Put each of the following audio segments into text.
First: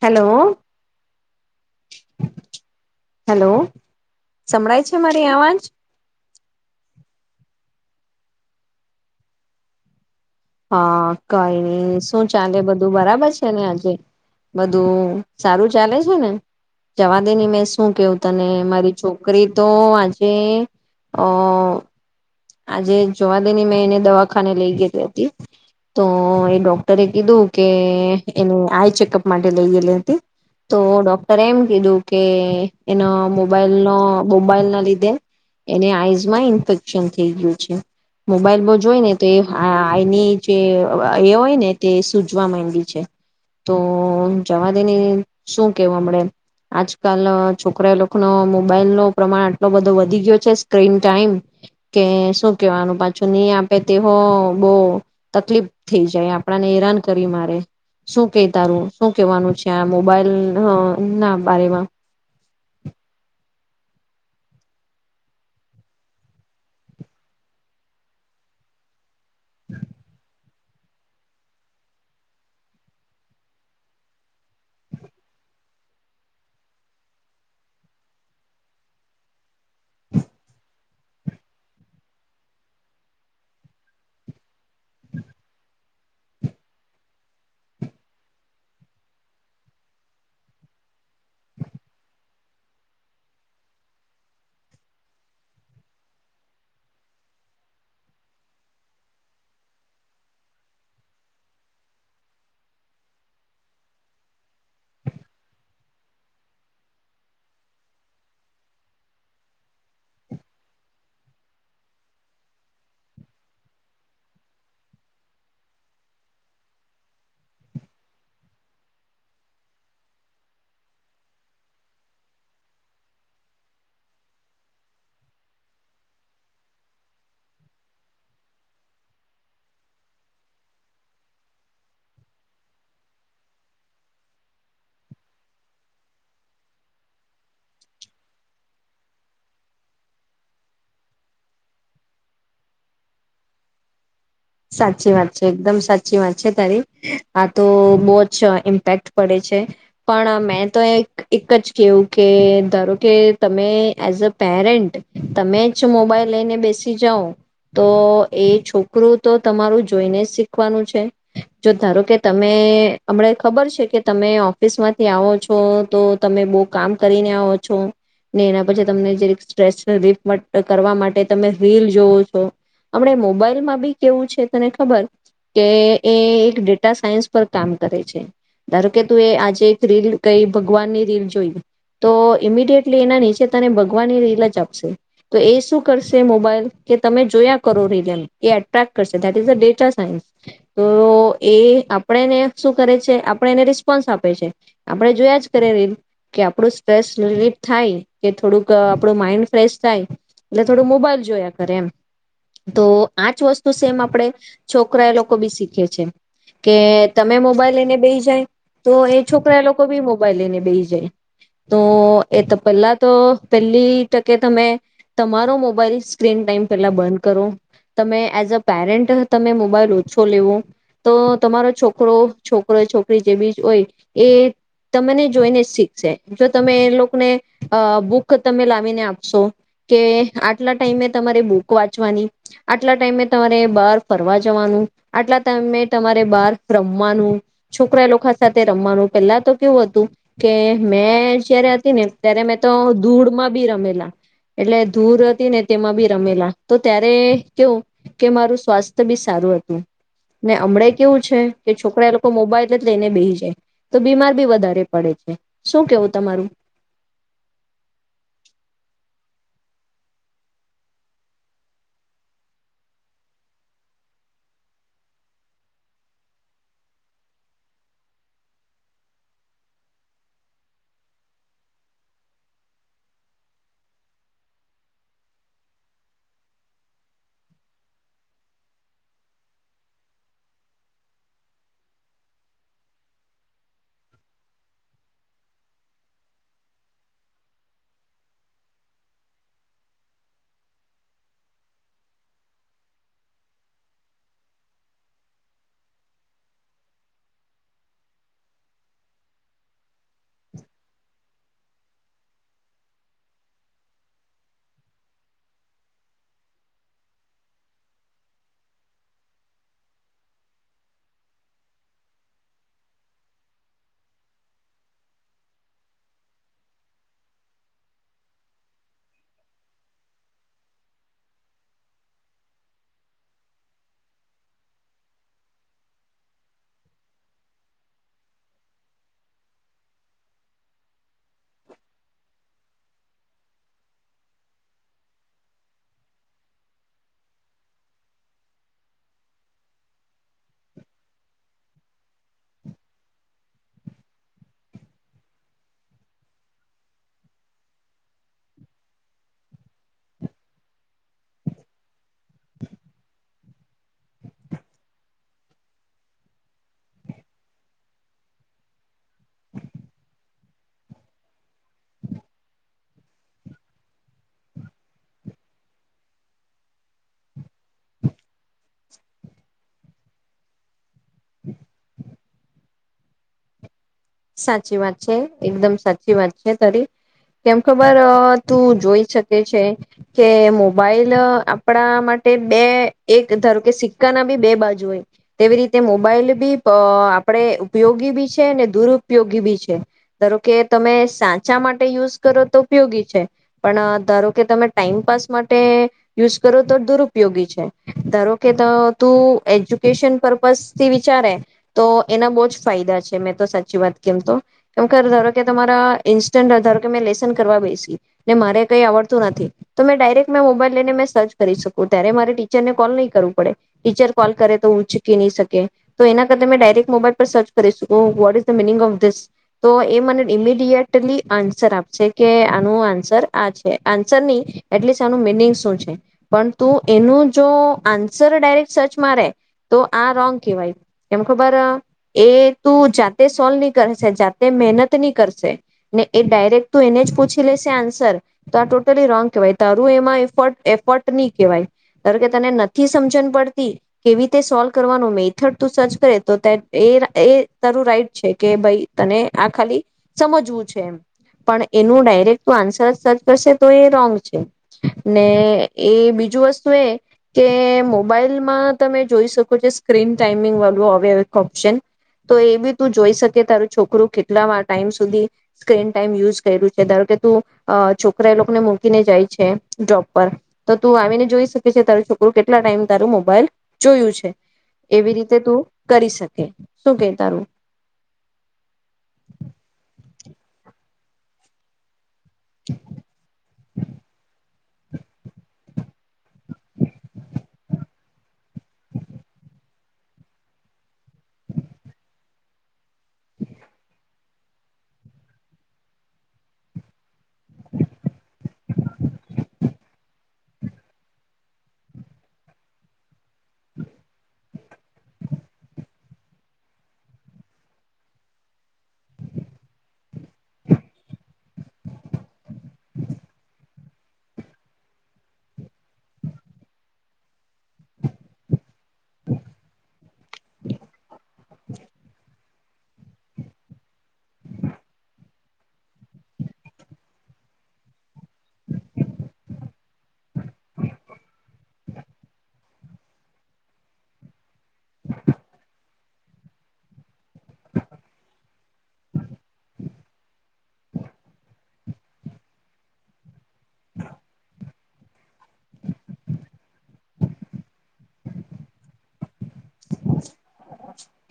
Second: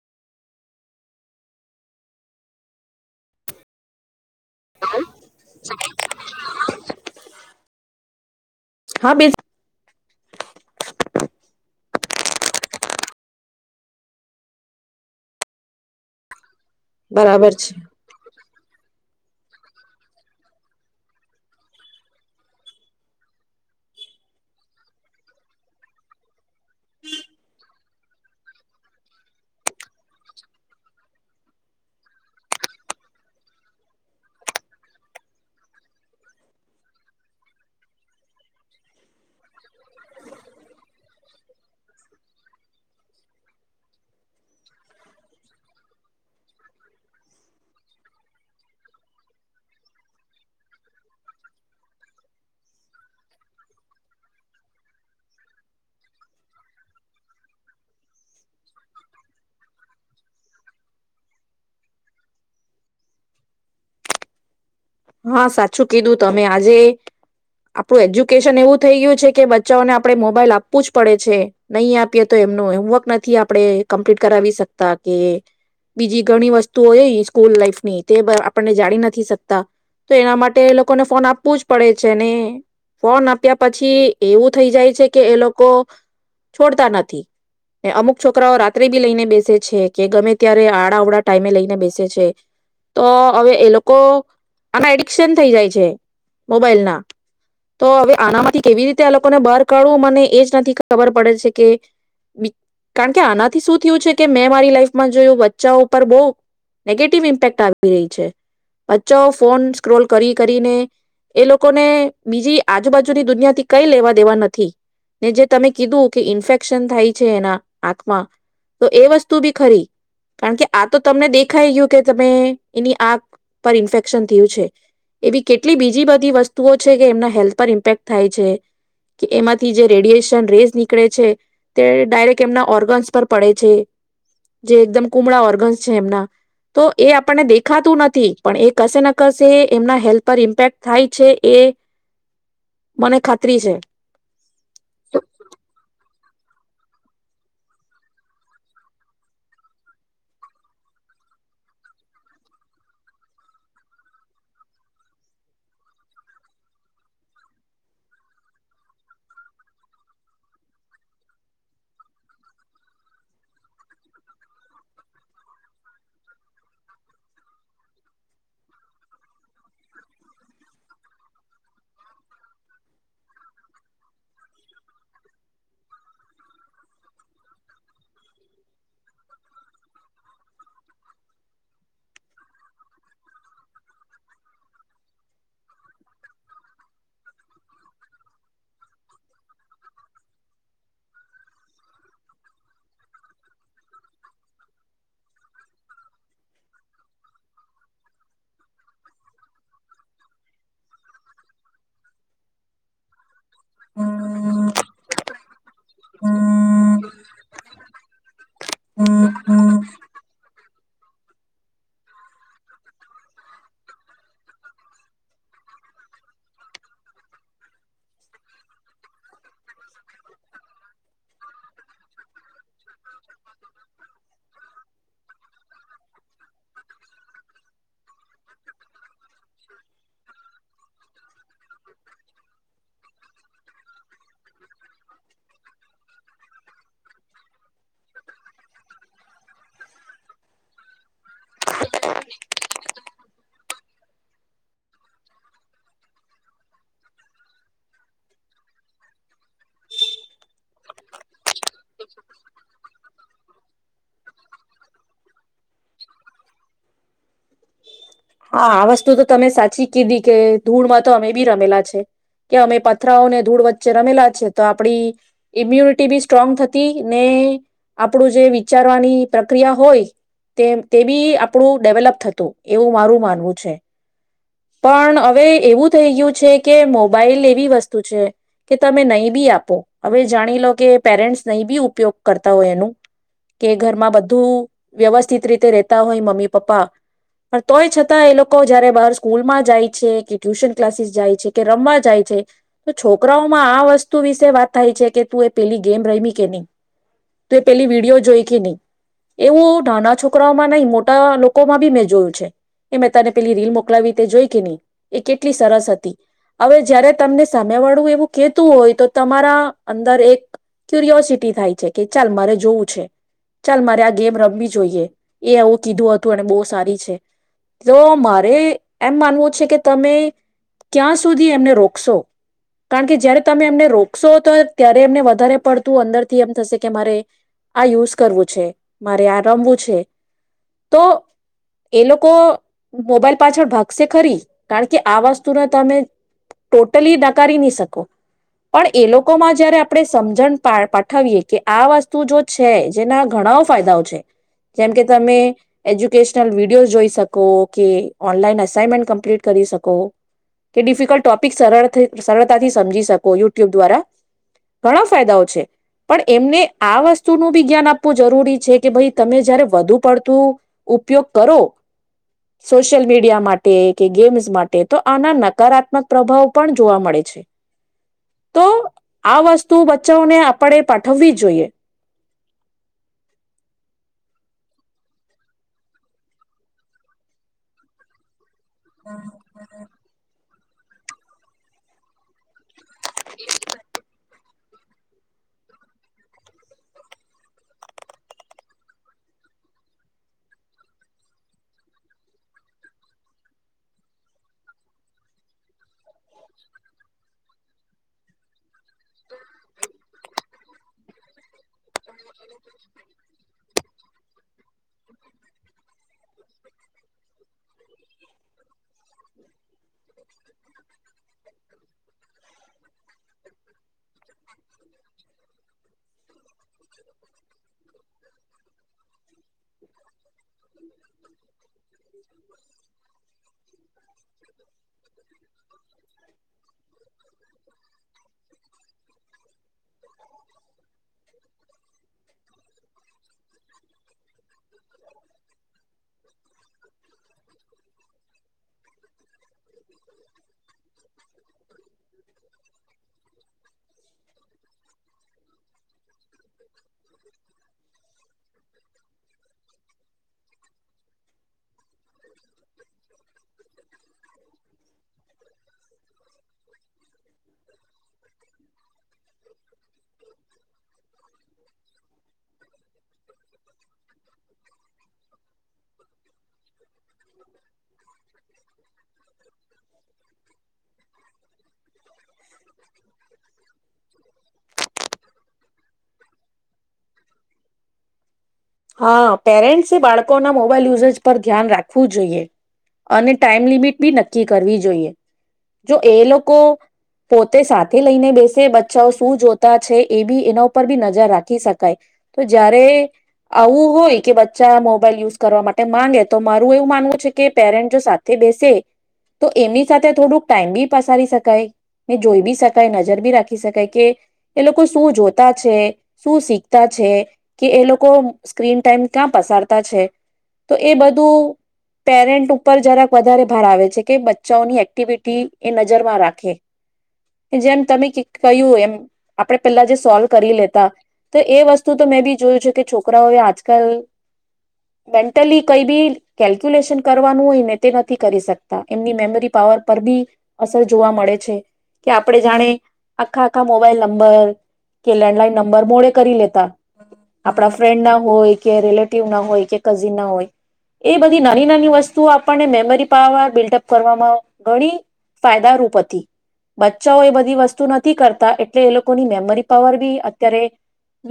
Hello hello સંભળાય છે મારી આવાજ હા બેસ હા કાય નય. શું ચાલે બધું બરાબર છે ને આજે? બધું સારું ચાલે છે ને જવા દેની બરાબર મેં છે શું કેવું તને મારી છોકરી તો આજે અ આજે જવા દે ને મેં એને દવાખાને લઈ ગેયલી હતી તો અ ડોક્ટરે કીધું કે એને આઈ ચેકઅપ માટે લેય ગેયલી હતી તો ડોક્ટરે એમ કીધું કે એનો મોબાઈલ નો મોબાઈલ ના લીધે એને આઈઝમાં ઇન્ફેક્શન થેયગીઉ છે. મોબાઈલ બો જોય ને તે એ આય ની જે એ હોય ને તે સૂજવા માંડી છે તો જવા દેને શું કેવ અમળે આજકાલ ના છોકરા લોકનો મોબાઈલ નો પ્રમાણ આટલો બધો વધી ગયો છે સ્ક્રીન ટાઈમ કે શું કેવાનું પાછું ની આપે તે હો બો તકલીફ થઈ જાય. આપણાને હેરાન કરી મારે શું કે તારું શું કેવાનું છે આ મોબાઈલ ના બારેમા હા સાચું કીધું તમે. આજે આપણું એજ્યુકેશન એવું થઈ ગયું છે કે બચ્ચાઓને આપણે મોબાઈલ આપવું જ પડે છે નહી આપીએ તો એમનું હોમવર્ક નથી આપણે કમ્પ્લીટ કરાવી શકતા કે બીજી ઘણી વસ્તુઓ છે સ્કૂલ લાઈફ ની તે આપણને જાણી નથી શકતા તો એના માટે એ લોકોને ફોન આપવું જ પડે છે ને ફોન આપ્યા પછી એવું થઈ જાય છે કે એ લોકો છોડતા નથીને અમુક છોકરાઓ રાત્રે બી લઈને બેસે છે કે ગમે ત્યારે આડા અવડા ટાઈમે લઈને બેસે છે તો હવે એ લોકો આના એડિકશન થઈ જાય છે મોબાઈલ ના તો હવે આનામાંથી કેવી રીતે આ લોકોને બહાર કાઢવું મને એ જ નથી ખબર પડે છે કે કારણ કે આનાથી શું થયું છે કે મેં મારી લાઈફમાં જોયું બચ્ચા ઉપર બો નેગેટિવ ઇમ્પેક્ટ આવી રહી છે બચ્ચા ઓ ફોન સ્ક્રોલ કરી કરીને એ લોકોને બીજી આજુબાજુની દુનિયાથી કઈ લેવા દેવા નથી ને જે તમે કીધું કે ઈન્ફેક્શન થાય છે એના આંખમાં તો એ વસ્તુ ભી ખરી કારણ કે આ તો તમને દેખાઈ ગયું કે તમે એની આંખ પર ઇન્ફે [unintelligible] થીયુ છે એવી કેટલી બીજી બધી વસ્તુઓ છે કે એમના હેલ્થ પર ઇમ્પેક્ટ થાય છે કે એમાંથી જે રેડિયેશન રેઝ નીકળે છે તે ડાયરેક્ટ એમના ઓર્ગન્સ પર પડે છે જે એકદમ કુમળા ઓર્ગન્સ છે એમના તો એ આપણને દેખાતું નથી પણ કશે ના કશે એમના હેલ્થ પર ઇમ્પેક્ટ થાય છે એ મને ખાતરી છે સાચી વાત છે એકદમ સાચી વાત છે તારી આ તો બહુ જ ઇમ્પેક્ટ પડે છે પણ મેં તો એક જ કેવું કે ધારો કે તમે એઝ અ પેરેન્ટ તમે જ મોબાઈલ લઈને બેસી જાઓ તો એ છોકરું તો તમારું જોઈને જ શીખવાનું છે જો ધારો કે તમે અમ ખબર છે કે તમે ઓફિસ માંથી આવો છો તો તમે બહુ કામ કરીને આવો છો ને એના પછી તમને જે સ્ટ્રેસ રિલીફ કરવા માટે તમે રીલ જોવો છો અમ મોબાઈલમાં ભી કેવું છે તને ખબર કે એ એક ડેટા સાયન્સ પર કામ કરે છે ધારો કે તું એ આજે એક રીલ કઈ ભગવાનની રીલ જોઈ તો ઈમિડિયટલી એના નીચે તને ભગવાનની રીલ જ આપશે તો એ શું કરશે મોબાઈલ કે તમે જોયા કરો રીલ એમ એ [unintelligible] ડેટા સાયન્સ તો એ આપણેને શું કરે છે આપણે એને રિસ્પોન્સ આપે છે આપણે જોયા જ કરે રીલ કે આપણું સ્ટ્રેસ રિલીફ થાય કે થોડુંક આપણું માઈન્ડ ફ્રેશ થાય એટલે થોડું મોબાઈલ જોયા કરે એમ તો આ જ વસ્તુ સેમ આપડે છોકરા એ લોકો [unintelligible] [unintelligible] કે તમે મોબાઈલ લઈને બેઈ જાય તો એ છોકરા લોકો ભી મોબાઈલ લઈને બેઈ જાય જાય તો એ પહેલા તો પેલી તકે તમે તમારો મોબાઈલ સ્ક્રીન ટાઈમ પેલા બંધ કરો તમે એઝ પેરેન્ટ તમે મોબાઈલ ઓછો લેવો તો તમારો છોકરો છોકરો છોકરી જે ભી હોય એ તમને જોઈને જ શીખશે જો તમે એ લોકોને બુક તમે લાવીને આપશો કે આટલા ટાઈમે તમારે બુક વાંચવાની આટલા ટાઈમે તમારે બાર ફરવા જવાનું આટલા તમે તમારે બાર રમવાનું છોકરા લોકો સાથે રમવાનું પેલા તો કેવું હતું કે મેં જયારે હતી ને ત્યારે મેં તો ધૂળમાં ભી રમેલા એટલે ધૂળ હતી ને તેમાં ભી રમેલા તો ત્યારે કેવું કે મારું સ્વાસ્થ્ય ભી સારું હતું ને હમણાં કેવું છે કે છોકરા એ લોકો મોબાઈલ જ લઈને બેહી જાય તો બીમાર ભી વધારે પડિ જાય શું કેવું તમારું હા આ વસ્તુ તો તમે સાચી કીધી કે ધૂળમાં તો અમે ભી રમેલા છે કે અમે પથરાઓને ધૂળ વચ્ચે રમેલા છે તો આપડી ઈમ્યુનિટી ભી સ્ટ્રોંગ થતી ને આપણું જે વિચારવાની પ્રક્રિયા હોય તે તે ભી આપણું ડેવલપ થતું એવું મારું માનવું છે પણ હવે એવું થઈ ગયું છે કે મોબાઈલ એવી વસ્તુ છે કે તમે નહી બી આપો હવે જાણી લો કે પેરેન્ટ્સ નહી ભી ઉપયોગ કરતા હોય એનું કે ઘરમાં બધું વ્યવસ્થિત રીતે રતા હોય મમ્મી પપ્પા પણ તોયં છતાં છતા એ લોકો જયારે બહાર સ્કૂલમાં જાય છે કે ટ્યુશન ક્લાસીસ જાય છે કે રમવા જાય છે તો છોકરાઓમાં આ વસ્તુ વિશે વાત થાય છે કે તું એ પેલી ગેમ રમી કે નહી તું એ પેલી વિડીયો જોઈ કે નહી એવું નાના છોકરાઓમાં નહી મોટા લોકોમાં ભી મેં જોયું છે એ મેં તને પેલી રીલ મોકલાવીવી તે જોઈ કે નહી એ કેટલી સરસ હતી હવે જયારે તમને સામે વાળું એવું કેતું હોય તો તમારા અંદર એક ક્યુરિયોસિટી થાય છે કે ચાલ મારે જોવું છે ચાલ મારે આ ગેમ રમવી જોઈએ એ આવું કીધું હતું અને બહુ સારી છે તો મારે એમ માનવું છે કે તમે ક્યાં સુધી એમને રોકશો કારણ કે જયારે તમે એમને રોકશો તો ત્યારે એમને વધારે પડતું અંદરથી એમ થશે કે મારે આ યુઝ કરવું છે મારે આ રમવું છે તો એ લોકો મોબાઈલ પાછળ ભાગશે ખરી કારણ કે આ વસ્તુને તમે ટોટલી નકારી નહી શકો પણ એ લોકોમાં જયારે આપણે સમજણ પાઠવીએ કે આ વસ્તુ જો છે જેના ઘણાઓ ફાયદાઓ છે જેમકે તમે એજ્યુકેશનલ વિડીિયોઝ જોઈ શકો કે ઓનલાઈન અસાઈનમેન્ટ કમ્પ્લીટ કરી શકો કે ડિફિકલ્ટ ટોપિક સરળતાથી સમજી શકો યુટ્યુબ દ્વારા ઘણા ફાયદાઓ છે પણ એમને આ વસ્તુનું ભી જ્ઞાન આપવું જરૂરી છે કે ભાઈ તમે જયારે વધુ પડતું ઉપયોગ કરો સોશિયલ મીડિયા માટે કે ગેમ્સ માટે તો આના નકારાત્મક પ્રભાવ પણ જોવા મળે છે તો આ વસ્તુ [unintelligible] આપણે પાઠવી જોઈએ સાચી વાત છે એકદમ સાચી વાત છે તારી કેમ ખબર તું જોઈ શકે છે કે મો બાઇલ આપણા માટે બે એક ધારો કે સિક્કા ના ભી બે બાજુ તેવી રીતે મોબાઈલ બી આપણેે ઉપયોગી બી છે ને દુરઉપયોગી ઉપયોગી બી છે ધારો કે તમે સાચા માટે યુઝ કરો તો ઉપયોગી છે પણ ધારો કે તમે ટાઈમપાસ માટે યુઝ કરો તો દુરપયોગી છે ધારો કે તું એજ્યુકેશન પર્પઝથી વિચારે તો એના બહુ જ ફાયદા છે મેં તો સાચી વાત કેમ તો કેમ કે ધારો કે તમારા ઈન્સ્ટન્ટ ધારો કે મેં લેસન કરવા બેસી ને મારે કઈ આવડતું નથી તો મેં ડાયરેક્ટ મેં મોબાઈલ લઈને મે સર્ચ કરી શકું ત્યારે મારે ટીચર ને કોલ નહીં કરવું પડે ટીચર કોલ કરે તો હું ચૂકી નહી શકે તો એના કર મેં ડાયરેક્ટ મોબાઈલ પર સર્ચ કરી શકું what is the meaning of તો એ મને ઇમીડિયેટલી આન્સર આપશે. કે આનું આન્સર આ છે આન્સર એટલીસ્ટ આનું મિનિંગ શું છે પણ તું એનું જો આન્સર ડાયરેક્ટ સર્ચ મારે તો આ રોંગ કેહેવાય એમ ખબર એ તું જાતે સોલ્વ જાતે મહેનત ની કરશે ને એ ડાયરેક્ટ તું એને જ પૂછી લેશે આન્સર તો આ ટોટલી રોંગ કેહેવાય તારું એમાં એ એફટ નહી કહેવાય ધારો કે તને નથી સમજણ પડતી કેવી રીતે સોલ્વ કરવાનું મેથડ તું સર્ચ કરે તો એ તારું રાઈટ છે. ભ ત આ ખાલી સમજવું છે એમ પણ એનું ડાયરેક ત આન્સર સર્ચ કરશે તો એ રોંગ છે ને એ બીજું વસ્તુ એ કે મોબાઈલમાં તમે જોઈ શકો છો સ્ક્રીન ટાઈમિંગ વાળું હ ઓપ્શન તો એ બી તું જોઈ શક કે તારું છોકરું કેટલા ટાઈમ સુધી સ્ક્રીન ટાઈમ યુઝ કર્યું છે ધારો કે તું છોકરા એ લોકોને મૂકીને જાય છે ડ્રોબ પર તો તું આવીને જોઈ શકે છે તારું છોકરું કેટલા ટાઈમ તારું મોબાઈલ જોયું છે એવી રીતે તું કરી શકે શું કે તારું હા પેરેન્ટ્સ એ બાળકો ના મોબાઈલ યુઝ જ પર ધ્યાન રાખે જોઈએ અને ટાઈમ લિમિટ બી નક્કી કરવી જોઈએ જો એ લોકો પોતે સાથે લઈને બેસે બચ્ચાઓ શું જોતા છે એ બી એના ઉપર બી નજર રાખી શકાય તો જયારે આવું હોય કે બચ્ચા મોબાઈલ યુઝ કરવા માટે માગે તો મારું એવું માનવું છે કે પેરેન્ટ જો સાથે બેસે તો એમની સાથે થોડુંક ટાઈમ બી પસારી શકાય ને જોઈ બી શકાય નજર બી રાખી ખી શકાય કે એ લોકો શું જોતા છે? શું શીખતા છે? કે એ લોકો સ્ક્રીન ટાઈમ ક્યાં પસારતા છે? તો એ બધું પેરેન્ટ ઉપર જરાક વધારે ભાર આવે છે કે બચ્ચાઓની એક્ટિવિટી એ નજરમાં રાખે કે જેમ તમે કી કહ્યું એમ આપડે પેલા જે સોલ્વ કરી લેતા તો એ વસ્તુ તો મેં બી જોયું છે કે છોકરાઓએ આજકાલ બે ટોટલી કઈ બી કેલ્ક્યુલેશન કરવાનું હોય ને તે નથી કરી શકતા એમની મેમરી પાવર પર બી અસર જોવા મળે છે કે આપણે જાણે આખા આખા મોબાઈલ નંબર કે લેન્ડલાઈન નંબર મોડે કરી લેતા આપણા ફ્રેન્ડ ના હોય કે રિલેટિવ ના હોય કે એ બધી નાની ના વસ્તુ આપણને મેમરી પાવર બિલ્ડઅપ કરવામાં ઘણી ફાયદારૂપ હતી બચ્ચાઓ એ બધી વસ્તુ નથી કરતા એટલે એ લોકોની મેમરી પાવર બી અત્યારે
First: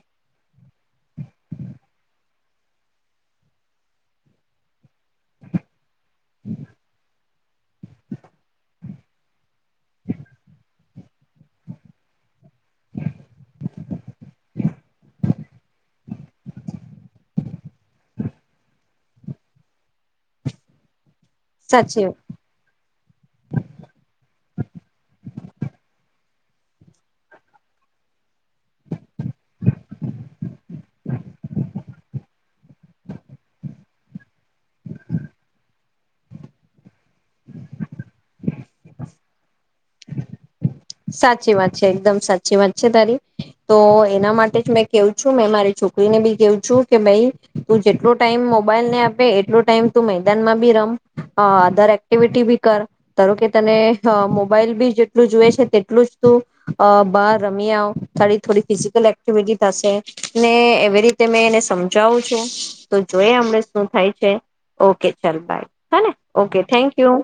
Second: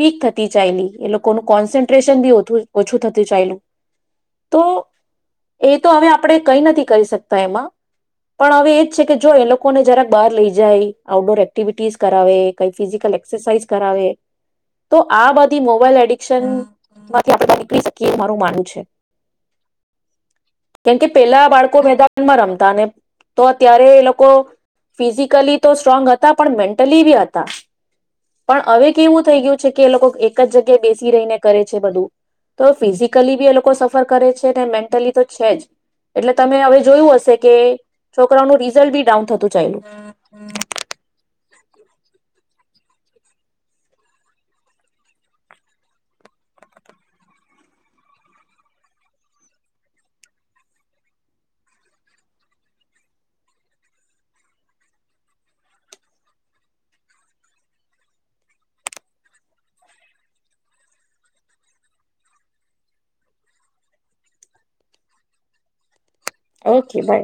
વીક થતી ચાલી એ લોકોનું કોન્સન્ટ્રેશન બી ઓછું થતું ચાયલું તો એ તો હવે આપણે કઈ નથી કરી શકતા એમાં પણ હવે એજ છે કે જો એ લોકોને જરાક બહાર લઈ જાય આઉટડોર એક્ટિવિટીસ કરાવે કઈ ફિઝિકલ એક્સરસાઇઝ કરાવે તો આ બધી મોબાઈલ એડિકશનમાંથી આપણે નીકળી શકીએ મારું માનવું છે કેમ કે પેલા બાળકો સાચી મેદાનમાં રમતા ને તો અત્યારે એ લોકો ફિઝિકલી તો સ્ટ્રોંગ હતા પણ મેન્ટલી બી હતા પણ હવે કેવું થઈ ગયું છે કે એ લોકો એક જ જગ્યાએ બેસી રહીને કરે છે બધું તો ફિઝિકલી બી એ લોકો સફર કરે છે મેન્ટલી તો છે જ એટલે તમે હવે જોયું હશે કે છોકરાનું રિઝલ્ટ બી ડાઉન થતું ચાયલુ સાચી વાત છે એકદમ સાચી વાત છે તારી તો એના માટે જ મેં કેવું છું મે મારી છોકરીને બી કેવું છું કે ભાઈ તું જેટલો ટાઈમ મોબાઈલ ને આપે એટલો ટાઈમ તું મેદાનમાં બી રમ અધર એક્ટિવિટી બી કર ધારો કે તને મોબાઈલ બી જેટલું જોઈએ છે તે એટલું જ તું બહાર રમી આવ તારી થોડી ફિઝિકલ એક્ટિવિટી થશે ને એવી રીતે મેં એને સમજાવું છું તો જોઈ હમણે શું થાય છે ઓકે ચાલ બાય હ ને ઓકે થેન્ક યુ